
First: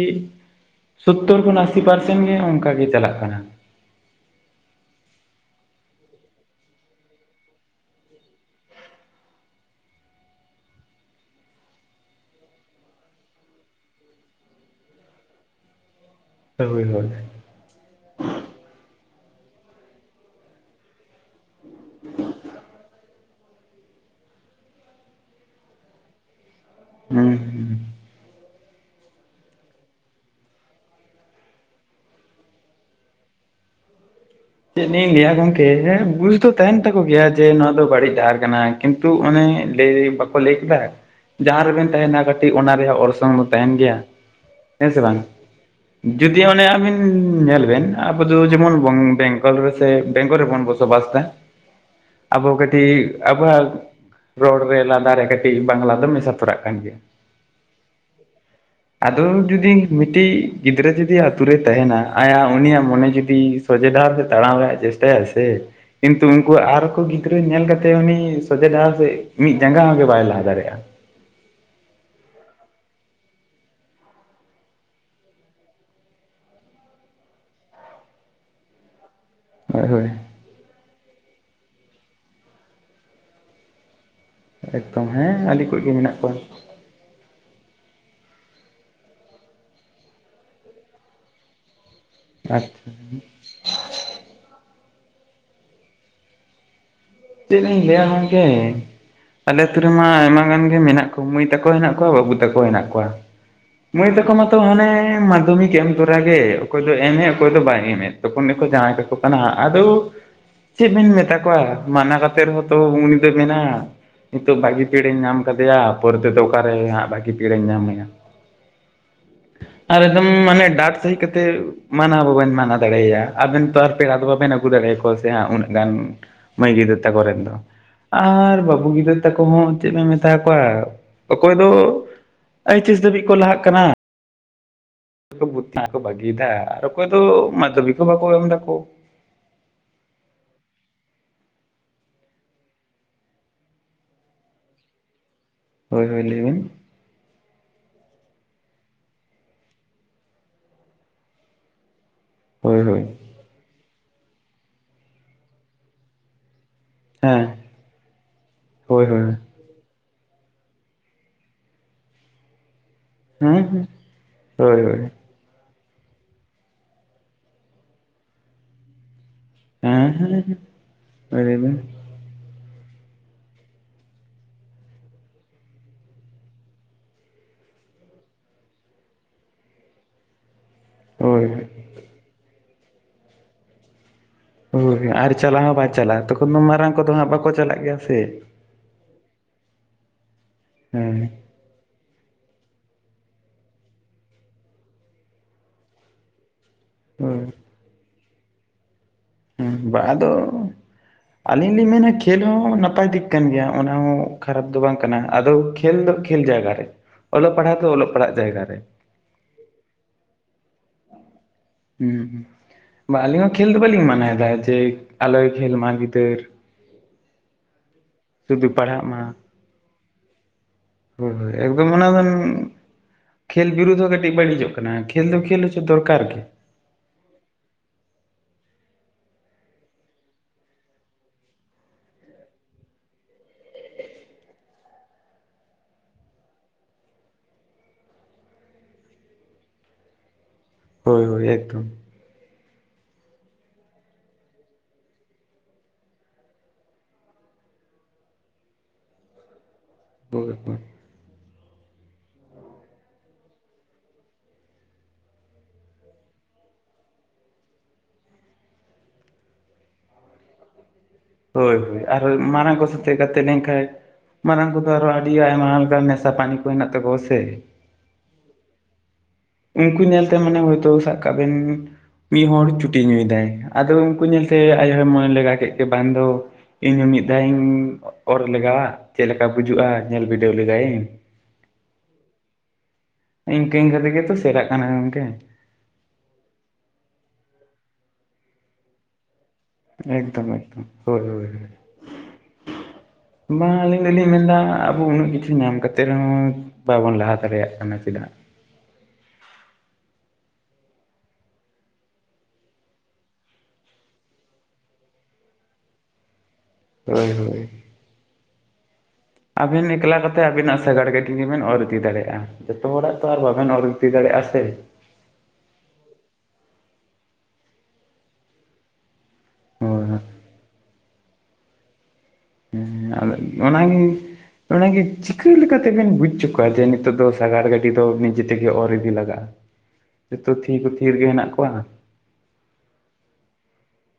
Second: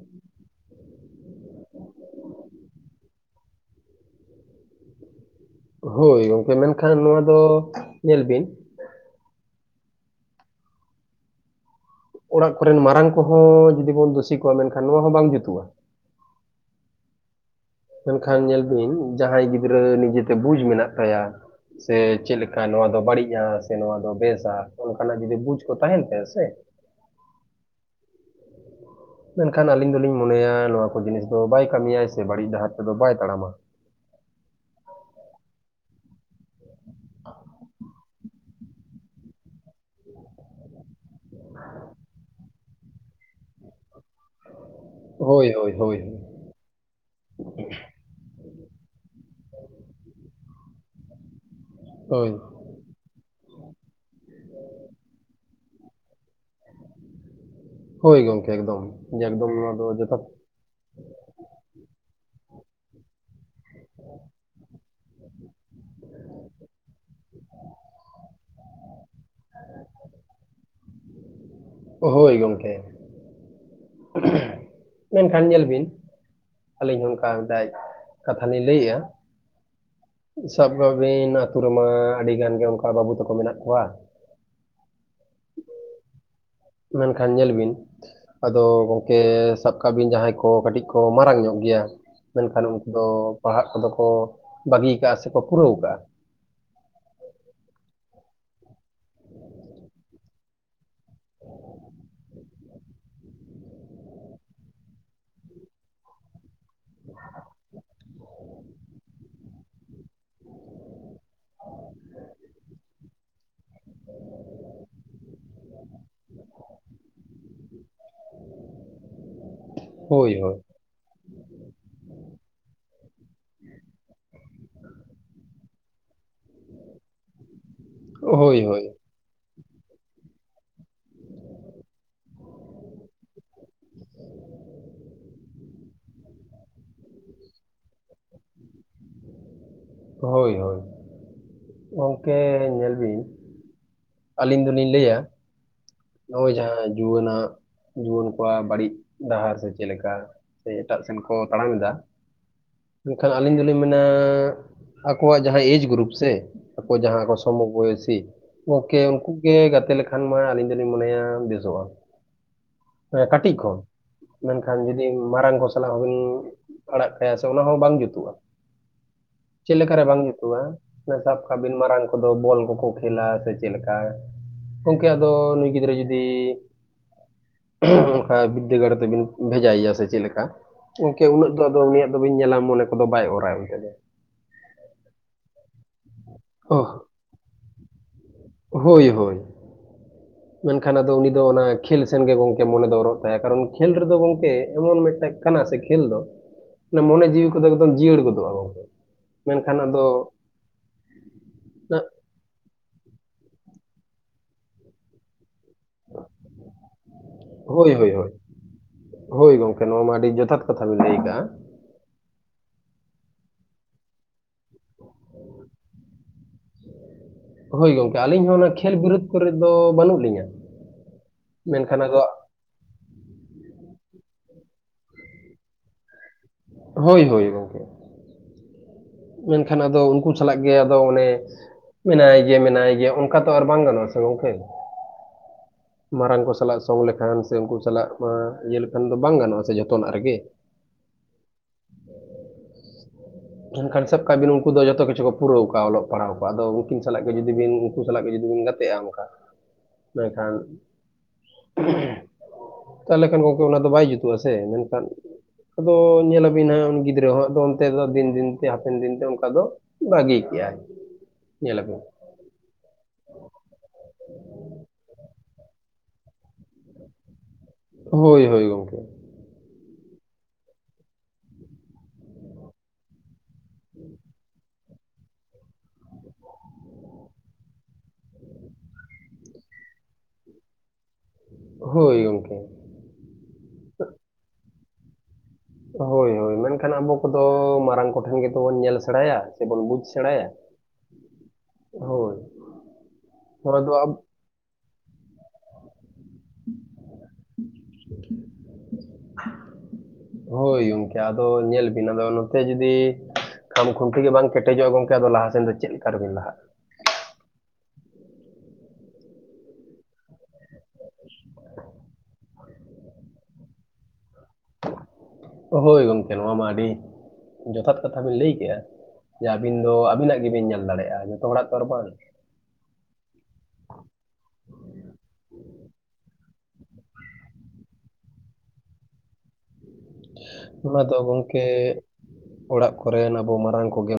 ᱥᱳᱛᱛᱳᱨ [unintelligible] ᱠᱷᱚᱱ ᱟᱥᱤ [unintelligible] ᱯᱟᱨᱥᱮᱱ ᱜᱮ ᱚᱝᱠᱟ ᱜᱮ ᱪᱟᱞᱟᱜ ᱠᱟᱱᱟ᱾ ᱦᱳᱭ ᱜᱚᱝᱠᱮ ᱢᱮᱱᱠᱷᱟᱱ ᱱᱚᱣᱟ ᱫᱚ ᱧᱮᱞ ᱵᱤᱱ ᱚᱲᱟᱜ ᱠᱚᱨᱮᱱ ᱢᱟᱨᱟᱝ ᱠᱚᱦᱚᱸ ᱡᱩᱫᱤ ᱵᱚᱱ ᱫᱳᱥᱤ ᱠᱚᱣᱟ ᱢᱮᱱᱠᱷᱟᱱ ᱱᱚᱣᱟ ᱦᱚᱸ ᱵᱟᱝ ᱡᱩᱛᱩᱜᱼᱟ ᱾ ᱦᱳᱭ, ᱦᱳᱭ ᱾ ᱢᱮᱱᱠᱷᱟᱱ ᱧᱮᱞ ᱵᱤᱱ ᱡᱟᱦᱟᱸᱭ ᱜᱤᱫᱽᱨᱟᱹ ᱱᱤᱡᱮᱛᱮ ᱵᱩᱡ ᱢᱮᱱᱟᱜ ᱛᱟᱭᱟ, ᱥᱮ ᱪᱮᱜᱞᱮᱠᱟ ᱱᱚᱣᱟ ᱫᱚ ᱵᱟᱹᱲᱤᱡᱼᱟ ᱥᱮ ᱱᱚᱣᱟ ᱫᱚ ᱵᱮᱥᱟ ᱚᱝᱠᱟᱱᱟᱜ ᱡᱩᱫᱤ ᱵᱩᱡᱽ ᱠᱚ ᱛᱟᱦᱮᱱ ᱛᱟᱭᱟ ᱥᱮ ᱾ ᱦᱩᱸ ᱾ ᱢᱮᱱᱠᱷᱟᱱ ᱟᱹᱞᱤᱧ ᱫᱚᱞᱤᱧ ᱢᱚᱱᱮᱭᱟ ᱱᱚᱣᱟ ᱠᱚ ᱡᱤᱱᱤᱥ ᱫᱚ ᱵᱟᱭ ᱠᱟᱹᱢᱤᱭᱟᱭ ᱥᱮ ᱵᱟᱹᱲᱤᱡ ᱰᱟᱦᱟᱨ ᱛᱮᱫᱚ ᱵᱟᱭ ᱛᱟᱲᱟᱢᱟ᱾ ᱪᱮᱫ ᱞᱤᱧ ᱞᱮᱭᱟ ᱜᱚᱝᱠᱮ, ᱦᱮᱸ ᱵᱩᱥ ᱫᱚ ᱛᱟᱦᱮᱱ ᱛᱟᱠᱚ ᱜᱮᱭᱟ ᱡᱮ ᱱᱚᱣᱟ ᱫᱚ ᱵᱟᱹᱲᱤᱡ ᱰᱟᱦᱟᱨ ᱠᱟᱱᱟ ᱾ ᱠᱤᱱᱛᱩ ᱚᱱᱮ ᱞᱮᱭ ᱵᱟᱠᱚ ᱞᱮᱭ ᱠᱮᱫᱟ, ᱡᱟᱦᱟᱸ ᱨᱮᱵᱮᱱ ᱛᱟᱦᱮᱱᱟ ᱠᱟᱹᱴᱤᱡ ᱚᱱᱟ ᱨᱮᱭᱟᱜ ᱚᱨᱥᱚᱝ ᱫᱚ ᱛᱟᱦᱮᱱ ᱜᱮᱭᱟ᱾ ᱦᱮᱸ ᱥᱮ ᱵᱟᱝ! ᱦᱳᱭ, ᱦᱳᱭ, ᱦᱳᱭ, ᱡᱩᱫ ᱫᱤ ᱚᱱᱮ ᱟᱵᱤᱱ ᱧᱮᱞ ᱵᱮᱱ ᱟᱵᱚ ᱫᱚ ᱡᱮᱢᱚᱱ ᱵᱚᱝ ᱵᱮᱝ ᱜᱚᱞ ᱨᱮᱥᱮ ᱵᱮᱝᱜᱚᱞ ᱨᱮᱵᱚᱱ ᱵᱚᱥᱚᱵᱟᱥ ᱫᱟ, ᱦᱳᱭ, ᱟᱵᱚ ᱠᱟᱹᱴᱤᱜ ᱟᱵᱚᱣᱟᱜ ᱨᱚᱲ ᱨᱮ ᱞᱟᱸᱫᱟᱨᱮ ᱠᱟᱹᱴᱤᱡ ᱵᱟᱝᱞᱟ ᱫᱚ ᱢᱮᱥᱟ ᱛᱚᱨᱟᱜ ᱠᱟᱱ ᱜᱮᱭᱟ ᱦᱳᱭ ᱜᱚᱝᱠᱮ ᱮᱠᱫᱚᱢ, ᱾ ᱟᱫᱚ ᱡᱮ ᱮᱠᱫᱚᱢ ᱡᱩᱫᱤ ᱱᱚᱣᱟ ᱫᱚ ᱡᱚᱛᱷᱟᱛ ᱢᱤᱜᱴᱤᱡ ᱜᱤᱫᱽᱨᱟᱹ ᱡᱩᱫᱤ ᱟᱛᱩᱨᱮᱭ ᱛᱟᱦᱮᱱᱟ ᱟᱭᱟᱜ ᱩᱱᱤᱭᱟᱜ ᱢᱚᱱᱮ ᱡᱩᱫᱤ ᱥᱚᱡᱷᱮ ᱰᱟᱦᱟᱨ ᱥᱮᱫ ᱛᱟᱬᱟᱢ ᱨᱮᱭᱟᱜᱼᱮ ᱪᱮᱥᱴᱟᱭᱟᱥᱮ ᱾ ᱠᱤᱱᱛᱩ ᱩᱝᱠᱩ ᱟᱨ ᱠᱚ ᱜᱤᱫᱽᱨᱟᱹ ᱧᱮᱞ ᱠᱟᱛᱮᱜ ᱩᱱᱤ ᱥᱚᱡᱮ ᱰᱟᱦᱟᱨ ᱥᱮᱜ ᱢᱤᱫ ᱡᱟᱸᱜᱟ ᱦᱚᱸ ᱜᱮ ᱵᱟᱭ ᱞᱟᱦᱟ ᱫᱟᱲᱮᱭᱟᱜᱼᱟ ᱾ ᱦᱳᱭ ᱜᱚᱝᱠᱮ ᱾ ᱢᱮᱱᱠᱷᱟᱱ ᱧᱮᱞ ᱵᱤᱱ ᱟᱹᱞᱤᱧ ᱦᱚᱸ ᱚᱱᱠᱟ ᱫᱟᱭᱤᱛ ᱠᱟᱛᱷᱟ ᱞᱤᱧ ᱞᱟᱹᱭᱮᱜᱼᱟ ᱾ ᱦᱳᱭ ᱦᱳᱭ ᱾ ᱥᱟᱵ ᱠᱟᱜ ᱵᱤᱱ ᱟᱛᱩ ᱨᱮᱢᱟ ᱟᱹᱰᱤ ᱜᱟᱱ ᱜᱮ ᱚᱝᱠᱟ ᱵᱟᱹᱵᱩ ᱛᱟᱠᱚ ᱢᱮᱱᱟᱜ ᱠᱚᱣᱟ ᱮᱠᱫᱚᱢ ᱦᱮᱸ ᱟᱹᱞᱤ ᱠᱚᱡ ᱜᱮ ᱢᱮᱱᱟᱜ ᱠᱚᱣᱟ ᱾ ᱢᱮᱱᱠᱷᱟᱱ ᱧᱮᱞ ᱵᱤᱱ ᱟᱫᱚ ᱜᱚᱝᱠᱮ ᱥᱟᱵ ᱠᱟᱜ ᱵᱤᱱ ᱡᱟᱦᱟᱸᱭ ᱠᱚ ᱠᱟᱹᱴᱤᱡ ᱠᱚ ᱢᱟᱨᱟᱝ ᱧᱚᱜ ᱜᱮᱭᱟ, ᱢᱮᱱᱠᱷᱟᱱ ᱩᱝᱠᱩ ᱟᱪᱪᱷᱟ ᱫᱚ ᱯᱟᱲᱦᱟᱜ ᱠᱚᱫᱚ ᱠᱚ ᱵᱟᱹᱜᱤ ᱠᱟᱜᱼᱟ ᱥᱮᱠᱚ ᱯᱩᱨᱟᱹᱣ ᱠᱟᱜᱼᱟ ᱾ ᱛᱮᱜᱼᱤᱧ ᱞᱮᱭᱟ ᱜᱚᱝᱠᱮ! ᱟᱞᱮ ᱟᱛᱩ ᱨᱮᱢᱟ ᱟᱭᱢᱟ ᱜᱟᱱ ᱜᱮ ᱢᱮᱱᱟᱜ ᱠᱚᱣᱟ ᱢᱟᱹᱭ ᱛᱟᱠᱚ ᱦᱮᱱᱟᱜ ᱠᱚᱣᱟ, ᱵᱟᱹᱵᱩ ᱛᱟᱠᱚ ᱦᱮᱱᱟᱜ ᱠᱚᱣᱟ ᱾ ᱢᱟᱹᱭ ᱛᱟᱠᱚ ᱢᱟᱛᱚ ᱦᱚᱱᱮ ᱢᱟᱫᱽᱫᱷᱚᱢᱤᱠ ᱮᱢ ᱛᱚᱨᱟᱜᱮ ᱚᱠᱚᱭ ᱫᱚᱭ ᱮᱢᱮᱜ ᱚᱠᱚᱭ ᱫᱚ ᱵᱟᱭ ᱮᱢᱮᱫ ᱾ ᱛᱚᱠᱷᱚᱱ ᱜᱮᱠᱚ ᱡᱟᱶᱟᱭ ᱠᱟᱠᱚ ᱠᱟᱱᱟ, ᱟᱫᱚ ᱪᱮᱫ ᱵᱤᱱ ᱢᱮᱛᱟ ᱠᱚᱣᱟ ᱢᱟᱱᱟ ᱠᱟᱛᱮᱫ ᱨᱮᱦᱚᱸ ᱛᱚ ᱩᱱᱤ ᱫᱚᱭ ᱢᱮᱱᱟ ᱱᱤᱛᱚᱜ ᱵᱷᱟᱹᱜᱮ ᱯᱤᱲᱟᱹᱧ ᱧᱟᱢ ᱟᱠᱟᱫᱮᱭᱟ, ᱯᱚᱨᱮ ᱛᱮᱫᱚ ᱚᱠᱟ ᱨᱮ ᱦᱟᱸᱜ ᱵᱷᱟᱹᱜᱤ ᱯᱤᱲᱟᱹᱧ ᱧᱟᱢᱮᱭᱟ? ᱟᱨ ᱮᱠᱫᱚᱢ ᱦᱳᱭ, ᱦᱳᱭ, ᱢᱟᱱᱮ ᱰᱟᱴ ᱥᱟᱦᱤᱛ ᱠᱟᱛᱮ ᱢᱟᱱᱟᱣ ᱦᱚᱸ ᱵᱟᱵᱮᱱ ᱢᱟᱱᱟᱣ ᱫᱟᱲᱮᱭᱟ, ᱟᱵᱮᱱ ᱛᱚ ᱟᱨ ᱯᱮᱲᱟ ᱫᱚ ᱵᱟᱵᱮᱱ ᱟᱹᱜᱩ ᱫᱟᱲᱮ ᱟᱠᱚᱣᱟ ᱥᱮ ᱦᱟᱸᱜ ᱩᱱᱟᱹᱜ ᱜᱟᱱ ᱢᱟᱹᱭ ᱜᱤᱫᱟᱹᱨ ᱛᱟᱠᱚ ᱨᱮᱱ ᱫᱚ, ᱟᱨ ᱦᱳᱭ, ᱦᱳᱭ, ᱵᱟᱹᱵᱩ ᱜᱤᱫᱟᱹᱨ ᱛᱟᱠᱚ ᱦᱚᱸ ᱪᱮᱫ ᱵᱮᱱ ᱢᱮᱛᱟ ᱠᱚᱣᱟ ᱚᱠᱚᱭ ᱫᱚ ᱟᱭᱮᱪᱮᱥ ᱫᱷᱟᱹᱵᱤᱡ ᱠᱚ ᱞᱟᱦᱟᱜ ᱠᱟᱱᱟ ᱾ [inaudible] ᱠᱚ ᱵᱟᱹᱜᱤᱭ ᱮᱫᱟ ᱟᱨ ᱚᱠᱚᱭ ᱫᱚ ᱢᱟᱫᱽᱫᱷᱚᱢᱤᱠ ᱦᱚᱸ ᱵᱟᱠᱚ ᱮᱢ ᱫᱟᱠᱚ ᱾ ᱦᱳᱭ ᱦᱳᱭ, ᱜᱚᱝᱠᱮ ᱧᱮᱞ ᱵᱤᱱ ᱟᱹᱞᱤᱧ ᱫᱚᱞᱤᱧ ᱞᱟᱹᱭᱟ ᱦᱳᱭ ᱦᱳᱭ ᱞᱟᱹᱭ ᱱᱚᱜᱼᱚᱭ ᱵᱮᱱ ᱡᱟᱦᱟᱸ ᱡᱩᱣᱟᱹᱱᱟᱜ ᱡᱩᱣᱟᱹᱱ ᱠᱚᱣᱟᱜ ᱵᱟᱹᱲᱤᱡ ᱰᱟᱦᱟᱨ ᱥᱮ ᱪᱮᱫ ᱞᱮᱠᱟ ᱥᱮ ᱮᱴᱟᱜ ᱥᱮᱱ ᱠᱚ ᱛᱟᱲᱟᱢ ᱮᱫᱟ ᱾ ᱦᱳᱭ, ᱦᱳᱭ ᱾ ᱢᱮᱱᱠᱷᱟᱱ ᱟᱹᱞᱤᱧ ᱫᱚᱞᱤᱧ ᱢᱮᱱᱟ ᱟᱠᱚᱣᱟᱜ ᱡᱟᱦᱟᱸ ᱮᱡᱽ ᱜᱨᱩᱯ ᱥᱮ ᱟᱠᱚ ᱡᱟᱦᱟᱸ ᱟᱠᱚ ᱦᱮᱸ ᱥᱚᱢᱚᱵ ᱵᱚᱭᱮᱥᱤ ᱜᱚᱝᱠᱮ ᱦᱳᱭ ᱦᱳᱭ ᱩᱱᱠᱩ ᱦᱮᱸ ᱜᱮ ᱜᱟᱛᱮ ᱞᱮᱠᱷᱟᱱ ᱢᱟ ᱟᱹᱞᱤᱧ ᱡᱮ ᱞᱤᱧ ᱢᱚᱱᱮᱭᱟ ᱵᱮᱥᱚᱜᱼᱟ ᱾ ᱠᱟᱹᱴᱤᱡ ᱠᱷᱚᱱ ᱦᱮᱸ ᱾ ᱢᱮᱱᱠᱷᱟᱱ ᱦᱳᱭ ᱦᱳᱭ ᱡᱩᱫᱤᱢ ᱢᱟᱨᱟᱝ ᱠᱚ ᱥᱟᱞᱟᱜ ᱦᱚᱸᱵᱤᱱ ᱟᱲᱟᱜ ᱠᱟᱭᱟ ᱥᱮ ᱚᱱᱟ ᱦᱚᱸ ᱵᱟᱝ ᱡᱩᱛᱩᱜᱼᱟ ᱾ ᱪᱮᱫ ᱞᱮᱠᱟᱨᱮ ᱦᱮᱸ ᱵᱟᱝ ᱦᱮᱸ ᱡᱩᱛᱩᱜᱼᱟ ᱥᱟᱵ ᱞᱟᱹᱭ ᱠᱟᱜ ᱵᱤᱱ ᱵᱮᱱ ᱢᱟᱨᱟᱝ ᱠᱩ ᱠᱚᱫᱚ ᱵᱚᱞ ᱠᱚᱠᱚ ᱠᱷᱮᱞᱟ ᱥᱮ ᱪᱮᱫ ᱞᱮᱠᱟ ᱜᱚᱢᱠᱮ ᱟᱫᱚ ᱱᱩᱭ ᱜᱤᱫᱽᱨᱟᱹ ᱡᱩᱫᱤ ᱚᱱᱠᱟᱱ ᱵᱤᱫᱽᱫᱟᱹᱜᱟᱲ ᱛᱮᱵᱤᱱ ᱵᱷᱮᱡᱟᱭ ᱭᱟ ᱥᱮ ᱪᱮᱫ ᱞᱮᱠᱟ ᱜᱚᱢᱠᱮ ᱩᱱᱟᱹᱜ ᱫᱚ ᱦᱳᱭ ᱟᱫᱚ ᱩᱱᱤᱭᱟᱜ ᱟᱫᱚ ᱵᱮᱱ ᱧᱮᱞᱟ ᱢᱚᱱᱮ ᱠᱚᱫᱚ ᱵᱟᱭ ᱚᱨᱟᱭ ᱚᱱᱛᱮ ᱫᱚ ᱾ ᱦᱳᱭ ᱟᱨ ᱪᱟᱞᱟᱣ ᱦᱚᱸ ᱵᱟᱭ ᱪᱟᱞᱟᱜᱼᱟ ᱛᱚᱠᱷᱚᱱ ᱚᱦ ᱢᱟᱨᱟᱝ ᱠᱚᱫᱚ ᱦᱟᱸᱜ ᱵᱟᱠᱚ ᱪᱟᱞᱟᱜ ᱜᱮᱭᱟ ᱥᱮ ᱾ ᱦᱳᱭ ᱦᱳᱭ ᱾ ᱢᱮᱱᱠᱷᱟᱱ ᱟᱫᱚ ᱦᱮᱸ ᱩᱱᱤ ᱫᱚ ᱚᱱᱟ ᱠᱷᱮᱞ ᱥᱮᱱ ᱜᱮ ᱜᱚᱝᱠᱮ ᱢᱚᱱᱮ ᱫᱚ ᱚᱨᱚᱜ ᱛᱟᱭᱟ ᱾ ᱠᱟᱨᱚᱱ ᱠᱷᱮᱞ ᱨᱮᱫᱚ ᱜᱚᱝᱠᱮ ᱮᱢᱚᱱ ᱢᱤᱫᱴᱮᱱ ᱠᱟᱱᱟ ᱥᱮ ᱠᱷᱮᱞ ᱫᱚ ᱢᱚᱱᱮ ᱦᱳᱭ ᱡᱤᱣᱤ ᱠᱚᱫᱚ ᱮᱠᱫᱚᱢ ᱡᱤᱭᱟᱹᱲ ᱜᱚᱫᱚᱜᱼᱟ ᱾ ᱦᱮᱸ ᱵᱟ ᱟᱫᱚ ᱟᱹᱞᱤᱧ ᱞᱤᱧ ᱢᱮᱱᱟ ᱠᱷᱮᱞ ᱦᱚᱸ ᱱᱟᱯᱟᱭ ᱫᱤᱠ ᱠᱟᱱ ᱜᱮᱭᱟ ᱚᱱᱟ ᱦᱚᱸ ᱠᱷᱟᱨᱟᱯ ᱫᱚ ᱵᱟᱝ ᱠᱟᱱᱟ ᱟᱫᱚ ᱠᱷᱮᱞ ᱫᱚ ᱠᱷᱮᱞ ᱡᱟᱭᱜᱟ ᱨᱮ ᱾ ᱚᱞᱚᱜ ᱯᱟᱲᱦᱟᱜ ᱫᱚ ᱦᱳᱭ ᱚᱞᱚᱜ ᱦᱳᱭ ᱯᱟᱲᱦᱟᱜ ᱦᱳᱭ ᱡᱟᱭᱜᱟ ᱨᱮ ᱾ ᱦᱳᱭ ᱜᱚᱢᱠᱮ ᱱᱚᱣᱟ ᱢᱟ ᱟᱹᱰᱤ ᱡᱚᱛᱷᱟᱛ ᱠᱟᱛᱷᱟ ᱵᱤᱱ ᱞᱟᱹᱭ ᱟᱠᱟᱜᱼᱟ ᱾ ᱦᱩ ᱵᱟ ᱟᱹᱞᱤᱧ ᱦᱚᱸ ᱠᱷᱮᱞ ᱫᱚ ᱵᱟᱹᱞᱤᱧ ᱢᱟᱱᱟᱭ ᱮᱫᱟ ᱡᱮ ᱟᱞᱚᱭ ᱠᱷᱮᱞ ᱢᱟ ᱜᱤᱫᱟᱹᱨ ᱦᱳᱭ ᱜᱚᱢᱠᱮ ᱟᱹᱞᱤᱧ ᱦᱚᱸ ᱥᱩᱫᱷᱩ ᱚᱱᱟ ᱠᱷᱮᱞ ᱯᱟᱲᱦᱟᱜ ᱢᱟ ᱵᱤᱨᱩᱫᱽ ᱠᱚᱨᱮ ᱫᱚ ᱵᱟᱹᱱᱩᱜ ᱞᱤᱧᱟᱹ ᱾ ᱦᱳᱭ ᱮᱠᱫᱚᱢ ᱚᱱᱟ ᱫᱚᱢ ᱠᱷᱮᱞ ᱵᱤᱨᱩᱫᱽ ᱦᱚᱸ ᱠᱟᱹᱴᱤᱡ ᱵᱟᱹᱲᱤᱡᱚᱜ ᱠᱟᱱᱟ ᱠᱷᱮᱞ ᱫᱚ ᱠᱷᱮᱞ ᱦᱚᱪᱚ ᱫᱚᱨᱠᱟᱨ ᱜᱮ ᱾ ᱦᱳ ᱦᱳᱭ ᱾ ᱢᱮᱱᱠᱷᱟᱱ ᱟᱫᱚ ᱩᱱᱠᱩ ᱥᱟᱞᱟᱜ ᱜᱮ ᱟᱫᱚ ᱚᱱᱮ ᱢᱮᱱᱟᱭ ᱜᱮᱭᱟ ᱢᱮᱱᱟᱭ ᱜᱮᱭᱟ ᱚᱱᱠᱟ ᱛᱚ ᱟᱨ ᱵᱟᱝ ᱜᱟᱱᱚᱜ ᱟ ᱥᱮ ᱜᱚᱢᱠᱮ ᱾ ᱢᱟᱨᱟᱝ ᱠᱚ ᱥᱟᱞᱟᱜ ᱥᱚᱝ ᱞᱮᱠᱷᱟᱱ ᱥᱮ ᱩᱱᱠᱩ ᱥᱟᱞᱟᱜ ᱢᱟ ᱤᱭᱟᱹ ᱞᱮᱠᱷᱟᱱ ᱫᱚ ᱵᱟᱝ ᱜᱟᱱᱚᱜᱼᱟ ᱥᱮ ᱡᱚᱛᱚᱱᱟᱜ ᱨᱮᱜᱮ ᱾ ᱦᱳᱭ ᱦᱳᱭ ᱮᱠᱫᱚᱢ ᱾ ᱮᱠᱷᱟᱱ ᱥᱟᱵ ᱠᱟᱜ ᱵᱤᱱ ᱩᱱᱠᱩ ᱫᱚ ᱡᱚᱛᱚ ᱠᱤᱪᱷᱩ ᱠᱚ ᱯᱩᱨᱟᱹᱣ ᱟᱠᱟᱣ ᱱᱟ ᱚᱞᱚᱜ ᱯᱟᱲᱦᱟᱣ ᱠᱚ ᱾ ᱟᱫᱚ ᱩᱱᱠᱤᱱ ᱥᱟᱞᱟᱜ ᱡᱩᱫᱤ ᱵᱤᱱ ᱩᱱᱠᱩ ᱥᱟᱞᱟᱜ ᱜᱮ ᱡᱩᱫᱤ ᱵᱤᱱ ᱜᱟᱛᱮ ᱜᱟᱛᱮ ᱟᱜ ᱚᱱᱠᱟ ᱢᱮᱱᱠᱷᱟᱱ ᱦᱳᱭ ᱛᱟᱦᱚᱞᱮ ᱠᱷᱟᱱ ᱜᱚᱢᱠᱮ ᱚᱱᱟ ᱫᱚ ᱵᱟᱭ ᱡᱩᱛᱩᱜᱼᱟ ᱥᱮ ᱢᱮᱱᱠᱷᱟᱱ ᱟᱫᱚ ᱧᱮᱞ ᱟᱵᱤᱱ ᱦᱟᱸᱜ ᱩᱱᱤ ᱜᱤᱫᱽᱨᱟᱹ ᱦᱚᱸ ᱟᱫᱚ ᱚᱱᱛᱮ ᱫᱚ ᱫᱤᱱ ᱫᱤᱱ ᱦᱟᱯᱮᱱ ᱫᱤᱱᱛᱮ ᱚᱱᱠᱟ ᱫᱚ ᱵᱟᱹᱜᱤ ᱠᱮ ᱟᱭ ᱦᱳᱭ ᱦᱳᱭ ᱟᱨ ᱢᱟᱨᱟᱝ ᱠᱚ ᱥᱟᱛᱮ ᱜᱟᱛᱮ ᱞᱮᱱᱠᱷᱟᱡ ᱢᱟᱨᱟᱝ ᱠᱚᱫᱚ ᱟᱨᱚᱸ ᱟᱹᱰᱤ ᱟᱭᱢᱟ ᱞᱮᱠᱟᱱ ᱱᱮᱥᱟ ᱯᱟᱱᱤ ᱠᱚ ᱢᱮᱱᱟᱜ ᱛᱟᱠᱚᱣᱟ ᱥᱮ ᱾ ᱦᱳᱭ ᱦᱳᱭ ᱜᱚᱢᱠᱮ ᱾ ᱩᱱᱠᱩ ᱧᱮᱞᱛᱮ ᱢᱟᱱᱮ ᱦᱚᱭᱛᱳ ᱥᱟᱵ ᱠᱟᱜ ᱵᱮᱱ ᱢᱤᱫ ᱦᱚᱲ ᱪᱷᱩᱴᱤ ᱧᱩᱭᱫᱟᱭ ᱟᱫᱚ ᱩᱱᱠᱩ ᱧᱮᱞᱛᱮ ᱟᱡ ᱦᱚᱭ ᱢᱚᱱᱮ ᱞᱮᱜᱟ ᱠᱮᱫ ᱜᱮ ᱵᱟᱝ ᱫᱚ ᱤᱧᱦᱚ ᱢᱤᱫ ᱫᱷᱟᱣ ᱤᱧ ᱚᱨ ᱞᱮᱜᱟᱶᱟᱜ ᱪᱮᱫ ᱞᱮᱠᱟ ᱵᱩᱡᱩᱜᱼᱟ ᱧᱮᱞ ᱵᱤᱰᱟᱹᱣ ᱞᱮᱜᱟᱭ ᱤᱧ ᱾ ᱦᱳᱭ ᱜᱚᱢᱠᱮ᱾ ᱤᱱᱠᱟᱹ ᱤᱱᱠᱟᱹ ᱛᱮᱜᱮ ᱛᱚ ᱥᱮᱲᱟᱜ ᱠᱟᱱᱟ ᱜᱚᱝᱠᱮ᱾ ᱦᱳᱭ ᱦᱳᱭ ᱢᱮᱱᱠᱷᱟᱱ ᱟᱵᱚ ᱠᱚᱫᱚ ᱢᱟᱨᱟᱝ ᱠᱚᱴᱷᱮᱱ ᱜᱮᱛᱚ ᱵᱚᱱ ᱧᱮᱞ ᱥᱮᱬᱟᱭᱟ ᱥᱮᱵᱚᱱ ᱵᱩᱡ ᱥᱮᱬᱟᱭᱟ ᱮᱫᱚᱢ ᱮᱫᱚᱢ ᱦᱳᱭ ᱦᱳᱭ᱾ ᱦᱳᱭ ᱵᱟᱝ ᱱᱚᱣᱟ ᱫᱚ ᱟᱹᱞᱤᱧ ᱟᱵ ᱫᱚᱞᱤᱧ ᱢᱮᱱᱫᱟ ᱟᱵᱚ ᱩᱱᱟᱹᱜ ᱠᱤᱪᱷᱩ ᱧᱟᱢ ᱠᱟᱛᱮᱜ ᱨᱮᱦᱚᱸ ᱵᱟᱵᱚᱱ ᱞᱟᱦᱟ ᱫᱟᱲᱮᱭᱟᱜ ᱠᱟᱱᱟ ᱪᱮᱫᱟᱜ? ᱦᱳᱭ ᱜᱚᱝᱠᱮ ᱟᱫᱚ ᱧᱮᱞ ᱵᱤᱱ ᱟᱫᱚ ᱱᱚᱛᱮ ᱡᱩᱫᱤ ᱠᱷᱟᱢ ᱠᱷᱩᱱᱴᱤ ᱜᱮ ᱵᱟᱝ ᱠᱮᱴᱮᱡᱚᱜ-ᱟ ᱜᱚᱢᱠᱮ ᱟᱫᱚ ᱞᱟᱦᱟ ᱥᱮᱫ ᱫᱚ ᱪᱮᱫ ᱞᱮᱠᱟ ᱨᱮᱵᱤᱱ ᱞᱟᱦᱟᱜᱼᱟ? ᱦᱳᱭ ᱦᱳᱭ ᱾ ᱟᱵᱤᱱ ᱮᱠᱞᱟ ᱠᱟᱛᱮ ᱟᱵᱤᱱᱟᱜ ᱥᱟᱜᱟᱲ ᱜᱟᱹᱰᱤ ᱜᱮᱵᱮᱱ ᱚᱨ ᱤᱫᱤ ᱫᱟᱲᱮᱭᱟᱜᱼᱟ ᱡᱚᱛᱚ ᱦᱚᱲᱟᱜ ᱛᱚ ᱟᱨ ᱵᱟᱵᱮᱱ ᱚᱨ ᱤᱫᱤ ᱫᱟᱲᱮ ᱟ‌‌ᱥᱮ? ᱦᱳᱭ ᱜᱚᱝᱠᱮ ᱱᱚᱣᱟ ᱢᱟ ᱟᱹᱰᱤ ᱡᱚᱛᱷᱟᱛ ᱠᱟᱛᱷᱟ ᱵᱤᱱ ᱞᱟᱹᱭ ᱠᱮᱫᱼᱟ᱾ ᱡᱮ ᱟᱹᱵᱤᱱ ᱫᱚ ᱦᱳᱭ ᱟᱹᱵᱤᱱᱟᱜ ᱜᱮ ᱵᱤᱱ ᱧᱮᱞ ᱫᱟᱲᱮᱭᱟᱜᱼᱟ ᱡᱚᱛᱚ ᱦᱚᱲᱟᱜ ᱛᱚ ᱟᱨ ᱵᱟᱝ᱾ ᱦᱮᱸ ᱟᱫᱚ ᱚᱱᱟᱜᱮ᱾ ᱚᱱᱟᱜᱮ ᱪᱤᱠᱟᱹ ᱞᱮᱠᱟ ᱛᱮᱵᱮᱱ ᱵᱩᱡ ᱚᱪᱚ ᱠᱚᱣᱟ ᱡᱮ ᱱᱤᱛᱚᱜ ᱫᱚ ᱥᱟᱜᱟᱲ ᱜᱟᱹᱰᱤ ᱫᱚ ᱱᱤᱡᱮ ᱛᱮᱜᱮ ᱚᱨ ᱤᱫᱤ ᱞᱟᱜᱟᱜᱼᱟ᱾ ᱡᱚᱛᱚ ᱛᱷᱤᱨ ᱠᱚ ᱱᱚᱣᱟ ᱛᱷᱤᱨ ᱫᱚ ᱜᱮ ᱦᱮᱱᱟᱜ ᱜᱚᱝᱠᱮ ᱠᱚᱣᱟ ᱚᱲᱟᱜ ᱠᱚᱨᱮᱱ ᱟᱵᱚ ᱢᱟᱨᱟᱝ ᱠᱚᱜᱮ᱾